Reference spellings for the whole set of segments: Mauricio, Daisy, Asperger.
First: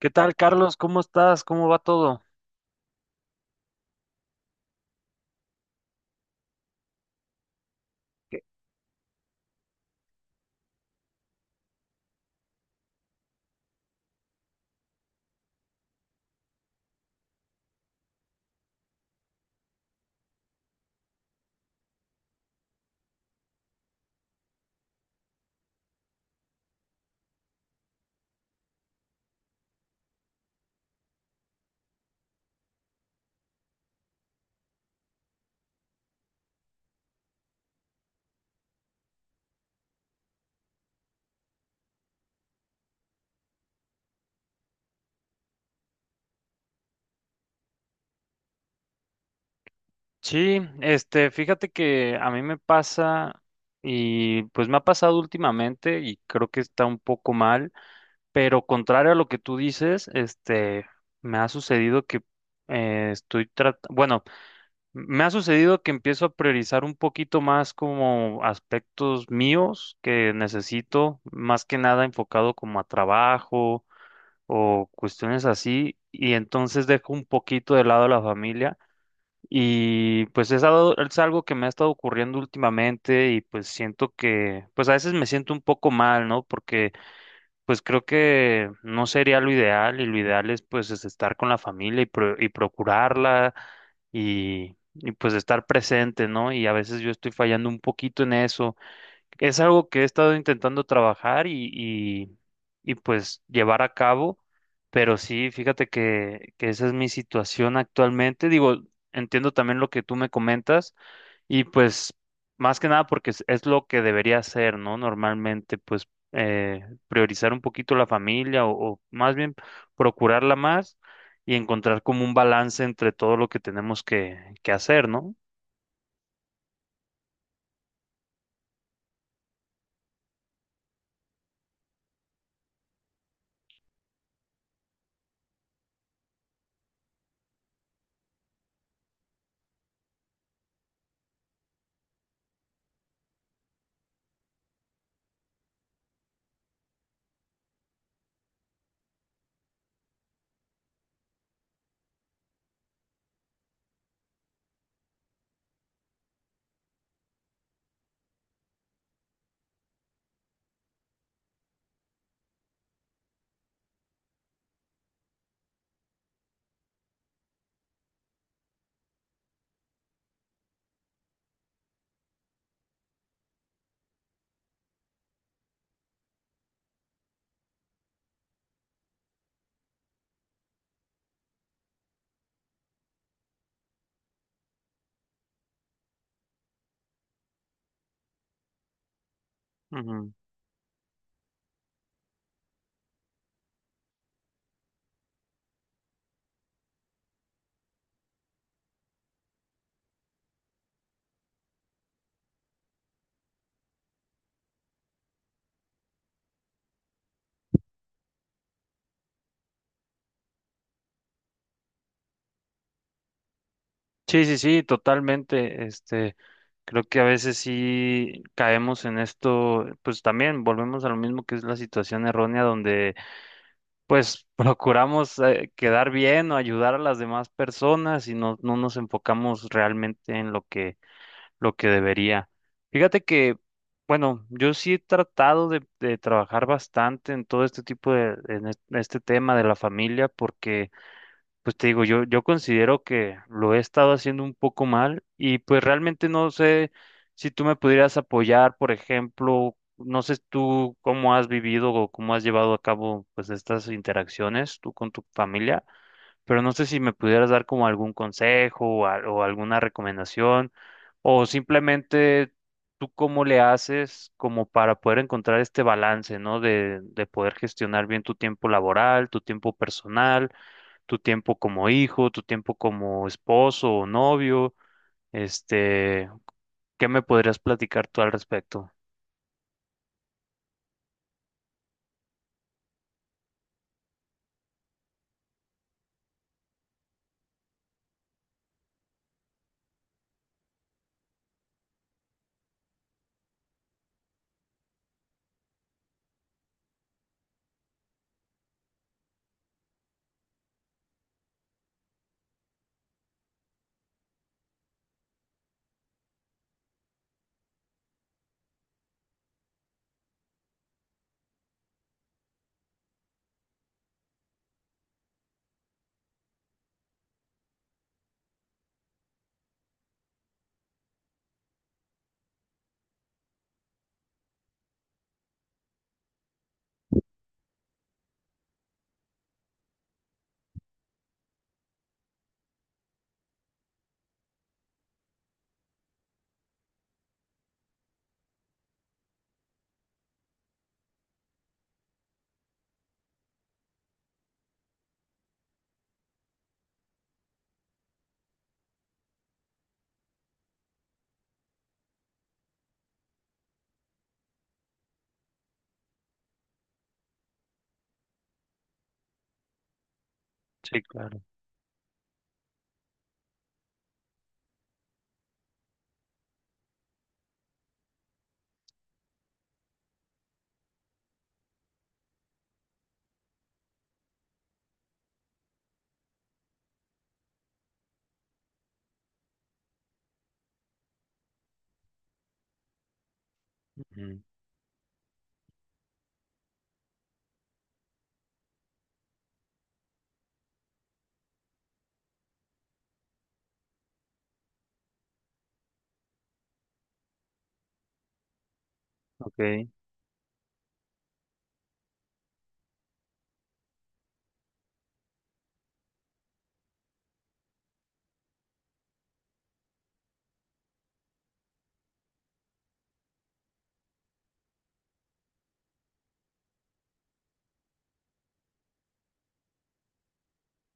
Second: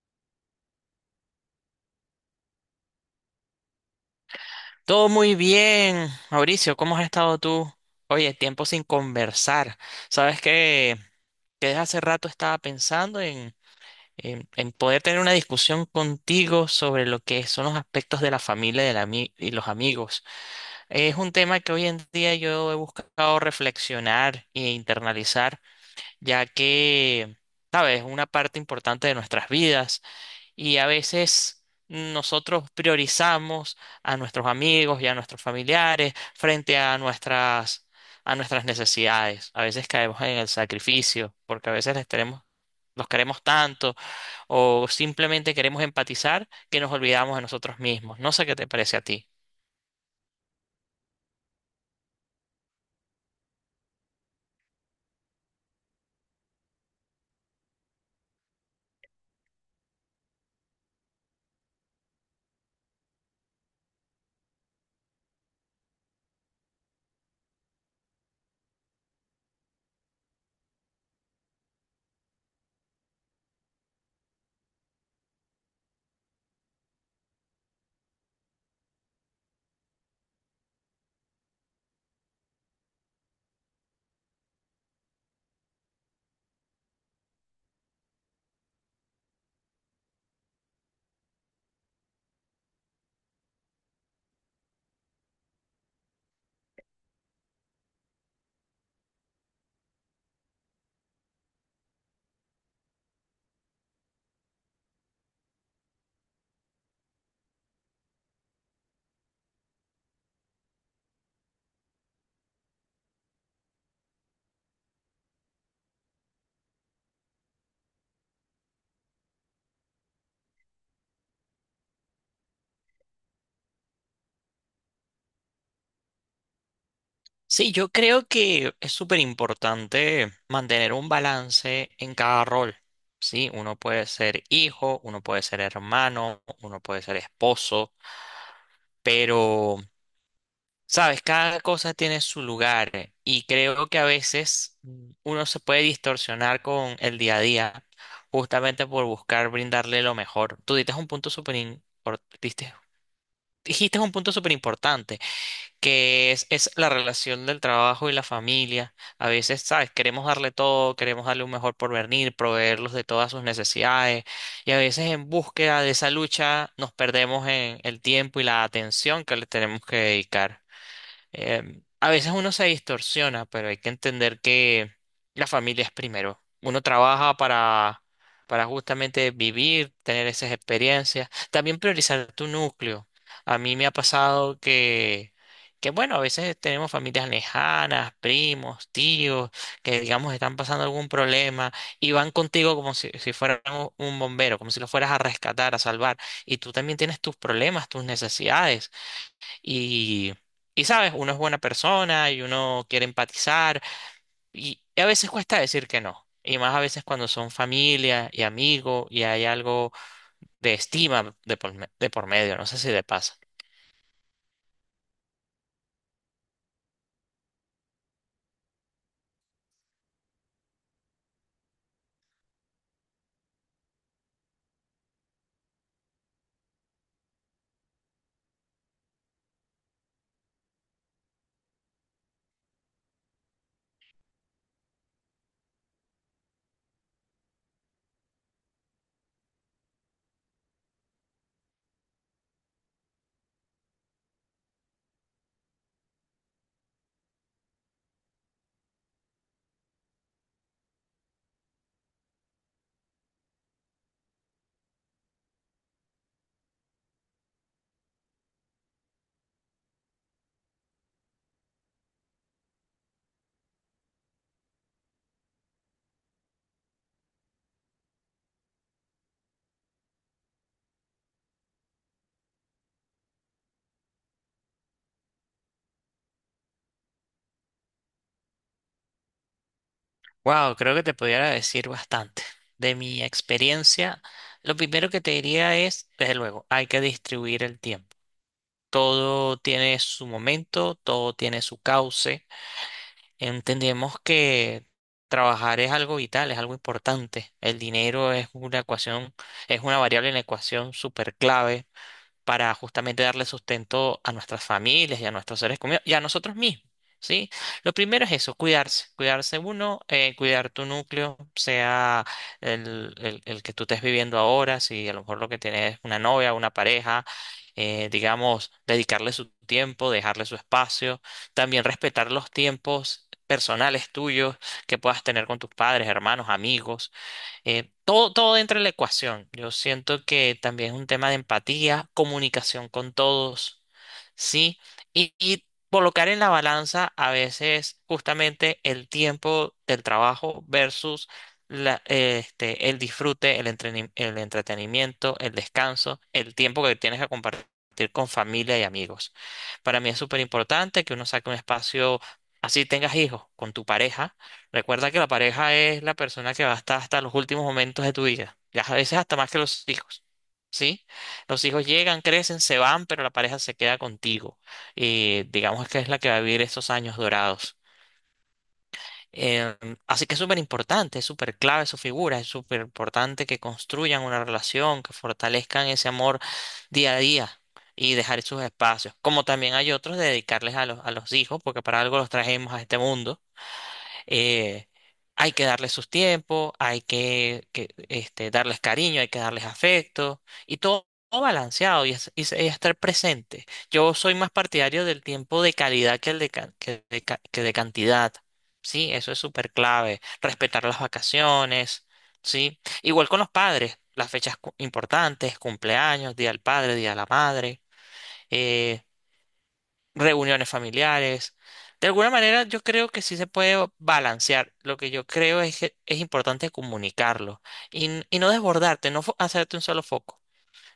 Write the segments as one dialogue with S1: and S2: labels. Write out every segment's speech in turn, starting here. S1: ¿Qué tal, Carlos? ¿Cómo estás? ¿Cómo va todo?
S2: Todo muy bien, Mauricio, ¿cómo has estado tú? Oye, tiempo sin conversar. Sabes que, desde hace rato estaba pensando en poder tener una discusión contigo sobre lo que son los aspectos de la familia y, y los amigos. Es un tema que hoy en día yo he buscado reflexionar e internalizar, ya que, sabes, es una parte importante de nuestras vidas. Y a veces nosotros priorizamos a nuestros amigos y a nuestros familiares frente a a nuestras necesidades. A veces caemos en el sacrificio porque a veces les tenemos, los queremos tanto o simplemente queremos empatizar que nos olvidamos de nosotros mismos. No sé qué te parece a ti.
S1: Sí, fíjate que a mí me pasa y pues me ha pasado últimamente y creo que está un poco mal, pero contrario a lo que tú dices, me ha sucedido que estoy tratando, bueno, me ha sucedido que empiezo a priorizar un poquito más como aspectos míos que necesito, más que nada enfocado como a trabajo o cuestiones así, y entonces dejo un poquito de lado a la familia. Y pues es algo que me ha estado ocurriendo últimamente y pues siento que, pues a veces me siento un poco mal, ¿no? Porque pues creo que no sería lo ideal y lo ideal es pues es estar con la familia y, y procurarla y pues estar presente, ¿no? Y a veces yo estoy fallando un poquito en eso, es algo que he estado intentando trabajar y pues llevar a cabo, pero sí, fíjate que esa es mi situación actualmente. Digo, entiendo también lo que tú me comentas y pues más que nada porque es lo que debería hacer, ¿no? Normalmente, pues eh, priorizar un poquito la familia o más bien procurarla más y encontrar como un balance entre todo lo que tenemos que hacer, ¿no?
S2: Sí, yo creo que es súper importante mantener un balance en cada rol. Sí, uno puede ser hijo, uno puede ser hermano, uno puede ser esposo. Pero, sabes, cada cosa tiene su lugar, y creo que a veces uno se puede distorsionar con el día a día justamente por buscar brindarle lo mejor. Tú dices un punto dijiste un punto súper importante, es la relación del trabajo y la familia. A veces, sabes, queremos darle todo, queremos darle un mejor porvenir, proveerlos de todas sus necesidades y a veces en búsqueda de esa lucha nos perdemos en el tiempo y la atención que le tenemos que dedicar. A veces uno se distorsiona, pero hay que entender que la familia es primero. Uno trabaja para justamente vivir, tener esas experiencias, también priorizar tu núcleo. A mí me ha pasado que bueno, a veces tenemos familias lejanas, primos, tíos, que digamos están pasando algún problema y van contigo como si fueran un bombero, como si lo fueras a rescatar, a salvar. Y tú también tienes tus problemas, tus necesidades. Y, y sabes, uno es buena persona y uno quiere empatizar y a veces cuesta decir que no. Y más a veces cuando son familia y amigos y hay algo de estima de por medio, no sé si te pasa.
S1: Sí, sí, sí, totalmente. Creo que a veces sí caemos en esto, pues también volvemos a lo mismo que es la situación errónea donde pues procuramos quedar bien o ayudar a las demás personas y no, no nos enfocamos realmente en lo que debería. Fíjate que, bueno, yo sí he tratado de trabajar bastante en todo este tipo de, en este tema de la familia porque pues te digo, yo considero que lo he estado haciendo un poco mal y pues realmente no sé si tú me pudieras apoyar, por ejemplo, no sé tú cómo has vivido o cómo has llevado a cabo pues estas interacciones tú con tu familia, pero no sé si me pudieras dar como algún consejo o, o alguna recomendación o simplemente tú cómo le haces como para poder encontrar este balance, ¿no? De poder gestionar bien tu tiempo laboral, tu tiempo personal, tu tiempo como hijo, tu tiempo como esposo o novio, este, ¿qué me podrías platicar tú al respecto?
S2: Wow, creo que te pudiera decir bastante. De mi experiencia, lo primero que te diría es, desde luego, hay que distribuir el tiempo. Todo tiene su momento, todo tiene su cauce. Entendemos que trabajar es algo vital, es algo importante. El dinero es una ecuación, es una variable en la ecuación súper clave para justamente darle sustento a nuestras familias y a nuestros seres queridos y a nosotros mismos, ¿sí? Lo primero es eso, cuidarse, cuidarse uno, cuidar tu núcleo, sea el que tú estés viviendo ahora, si a lo mejor lo que tienes es una novia, una pareja, digamos, dedicarle su tiempo, dejarle su espacio, también respetar los tiempos personales tuyos que puedas tener con tus padres, hermanos, amigos, todo entra en la ecuación. Yo siento que también es un tema de empatía, comunicación con todos, ¿sí? Y colocar en la balanza a veces justamente el tiempo del trabajo versus el disfrute, el entretenimiento, el descanso, el tiempo que tienes que compartir con familia y amigos. Para mí es súper importante que uno saque un espacio, así tengas hijos, con tu pareja. Recuerda que la pareja es la persona que va a estar hasta los últimos momentos de tu vida, ya a veces hasta más que los hijos,
S1: Sí,
S2: ¿sí?
S1: claro.
S2: Los hijos llegan, crecen, se van, pero la pareja se queda contigo. Y digamos que es la que va a vivir esos años dorados. Em, Así que es súper importante, es súper clave su figura, es súper importante que construyan una relación, que fortalezcan ese amor día a día y dejar sus espacios. Como también hay otros de dedicarles a a los hijos, porque para algo los trajimos a este mundo.
S1: Ujú.
S2: eh, Hay que darles sus tiempos, hay que, darles cariño, hay que darles afecto y todo balanceado y, y estar presente. Yo soy más partidario del tiempo de calidad que el de, ca- que de, ca- que de cantidad. Sí, eso es súper
S1: Ok.
S2: clave. Respetar las vacaciones, sí. Igual con los padres, las fechas importantes, cumpleaños, día del padre, día de la madre. eh, Reuniones familiares. De alguna manera, yo creo que sí se puede balancear. Lo que yo creo es que es importante comunicarlo y, y no desbordarte, no fo- hacerte un solo foco.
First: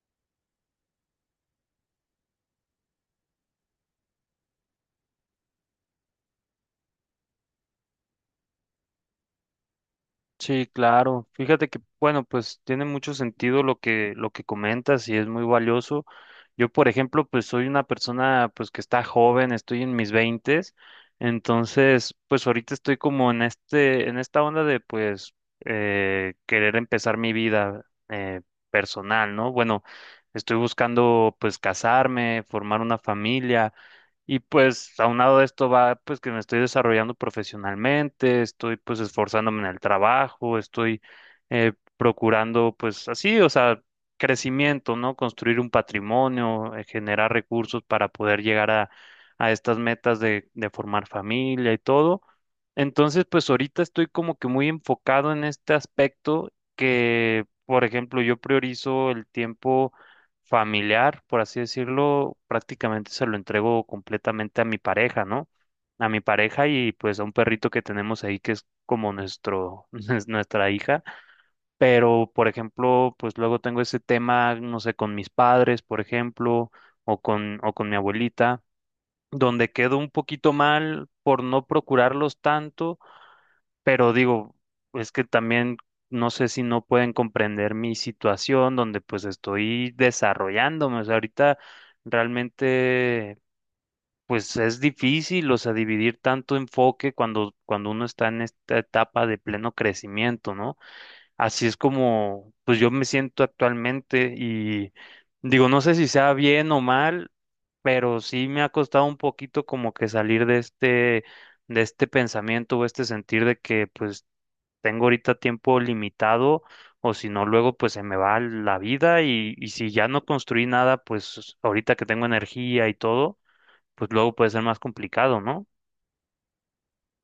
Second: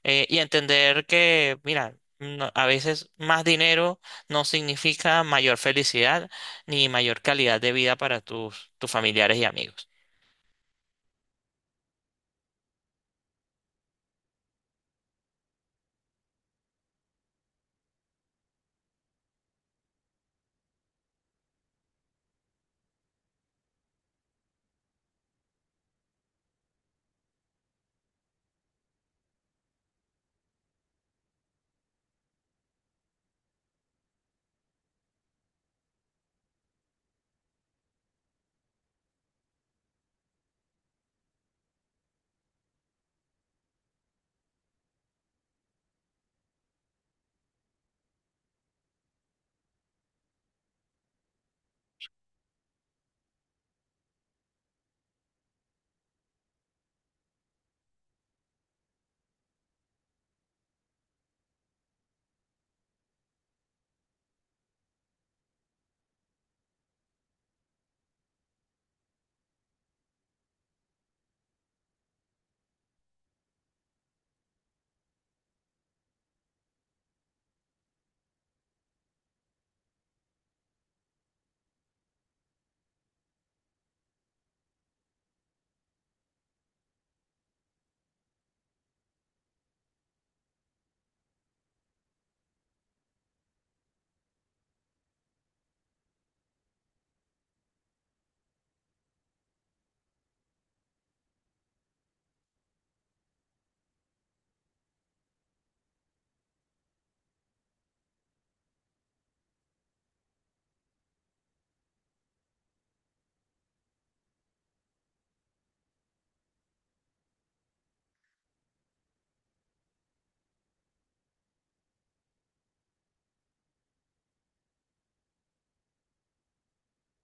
S2: Y entender que, mira, a veces más dinero no significa mayor felicidad ni mayor calidad de vida para tus familiares y amigos.
S1: Sí, claro. Fíjate que, bueno, pues tiene mucho sentido lo que comentas y es muy valioso. Yo, por ejemplo, pues soy una persona pues que está joven, estoy en mis veintes, entonces, pues ahorita estoy como en este, en esta onda de pues querer empezar mi vida personal, ¿no? Bueno, estoy buscando pues casarme, formar una familia. Y pues aunado de esto va pues que me estoy desarrollando profesionalmente, estoy pues esforzándome en el trabajo, estoy procurando pues así, o sea, crecimiento, ¿no? Construir un patrimonio, generar recursos para poder llegar a estas metas de formar familia y todo. Entonces pues ahorita estoy como que muy enfocado en este aspecto que, por ejemplo, yo priorizo el tiempo familiar, por así decirlo, prácticamente se lo entrego completamente a mi pareja, ¿no? A mi pareja y pues a un perrito que tenemos ahí que es como nuestro, es nuestra hija. Pero, por ejemplo, pues luego tengo ese tema, no sé, con mis padres, por ejemplo, o con mi abuelita, donde quedo un poquito mal por no procurarlos tanto, pero digo, es que también no sé si no pueden comprender mi situación donde pues estoy desarrollándome. O sea, ahorita realmente pues es difícil, o sea, dividir tanto enfoque cuando, cuando uno está en esta etapa de pleno crecimiento, ¿no? Así es como pues yo me siento actualmente y digo, no sé si sea bien o mal, pero sí me ha costado un poquito como que salir de este, de este pensamiento o este sentir de que pues tengo ahorita tiempo limitado o si no, luego pues se me va la vida y si ya no construí nada, pues ahorita que tengo energía y todo, pues luego puede ser más complicado, ¿no?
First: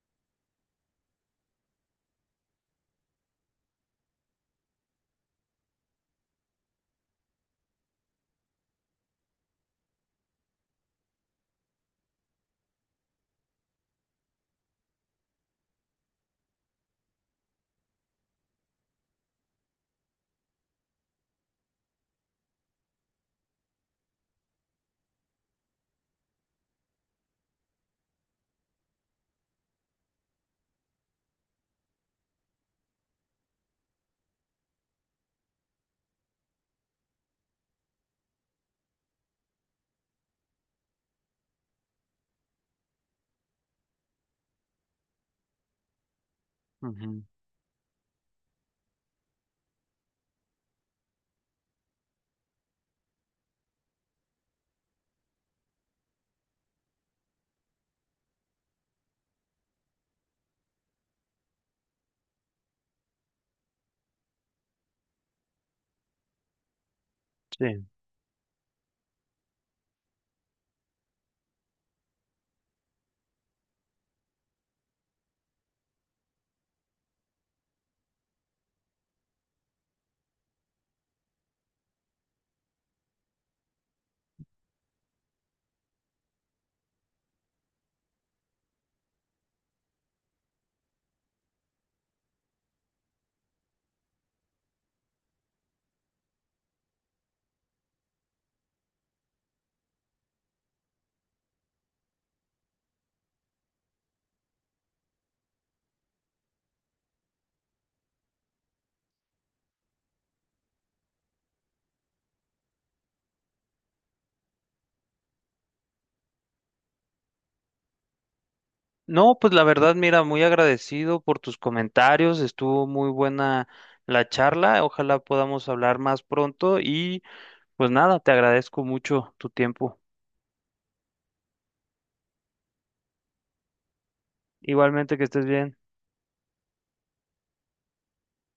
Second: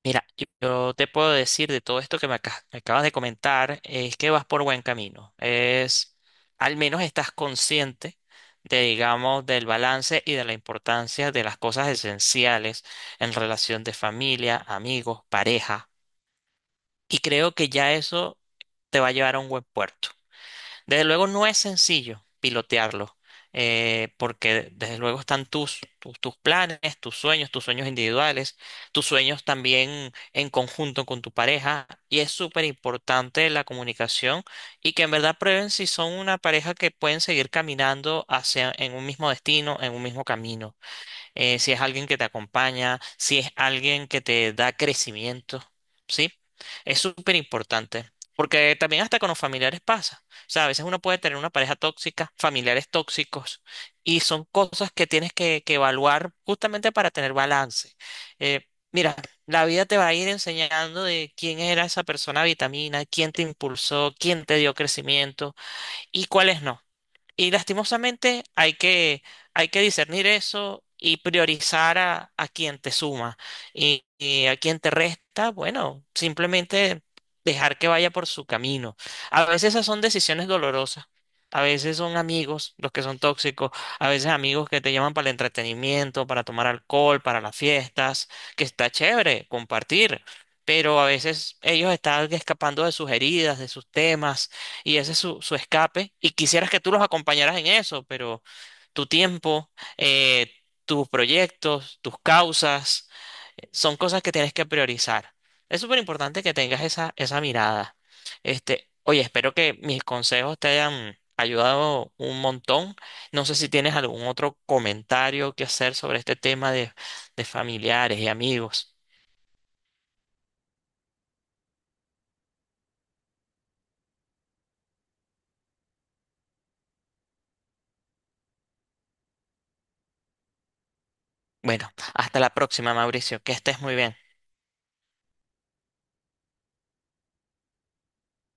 S2: Mira, yo te puedo decir de todo esto que me acabas de comentar, es que vas por buen camino. Es, al menos estás consciente de, digamos, del balance y de la importancia de las cosas esenciales en relación de familia, amigos, pareja. Y creo que ya eso te va a llevar a un buen puerto. Desde luego no es sencillo pilotearlo, porque desde luego están tus planes, tus sueños individuales, tus sueños también en conjunto con tu pareja, y es súper importante la comunicación y que en verdad prueben si son una pareja que pueden seguir caminando hacia en un mismo destino, en un mismo camino, si es alguien que te acompaña, si es alguien que te da crecimiento, ¿sí? Es
S1: Ujú,
S2: súper importante, porque también hasta con los familiares pasa. O sea, a veces uno puede tener una pareja tóxica, familiares tóxicos, y son cosas que tienes que evaluar justamente para tener balance. Eh, Mira, la vida te va a ir enseñando de quién era esa persona vitamina, quién te impulsó, quién te dio crecimiento y cuáles no. Y
S1: sí.
S2: lastimosamente hay que discernir eso y priorizar a quien te suma y a quien te resta, bueno, simplemente dejar que vaya por su camino. A veces esas son decisiones dolorosas, a veces son amigos los que son tóxicos, a veces amigos que te llaman para el entretenimiento, para tomar alcohol, para las fiestas, que está chévere compartir. Pero a veces ellos están escapando de sus heridas, de sus temas, y ese es su escape. Y quisieras que tú los acompañaras en eso, pero tu tiempo, eh, tus proyectos, tus causas, son cosas que tienes que priorizar. Es súper importante que tengas esa mirada. Este, oye, espero que mis consejos te hayan ayudado un montón. No sé si tienes algún otro comentario que hacer sobre este tema de familiares y amigos.
S1: No, pues la verdad, mira, muy agradecido por tus comentarios, estuvo muy buena la charla, ojalá podamos hablar más pronto y pues nada, te agradezco mucho tu tiempo.
S2: Bueno, hasta la próxima, Mauricio. Que estés muy bien.
S1: Igualmente, que estés bien.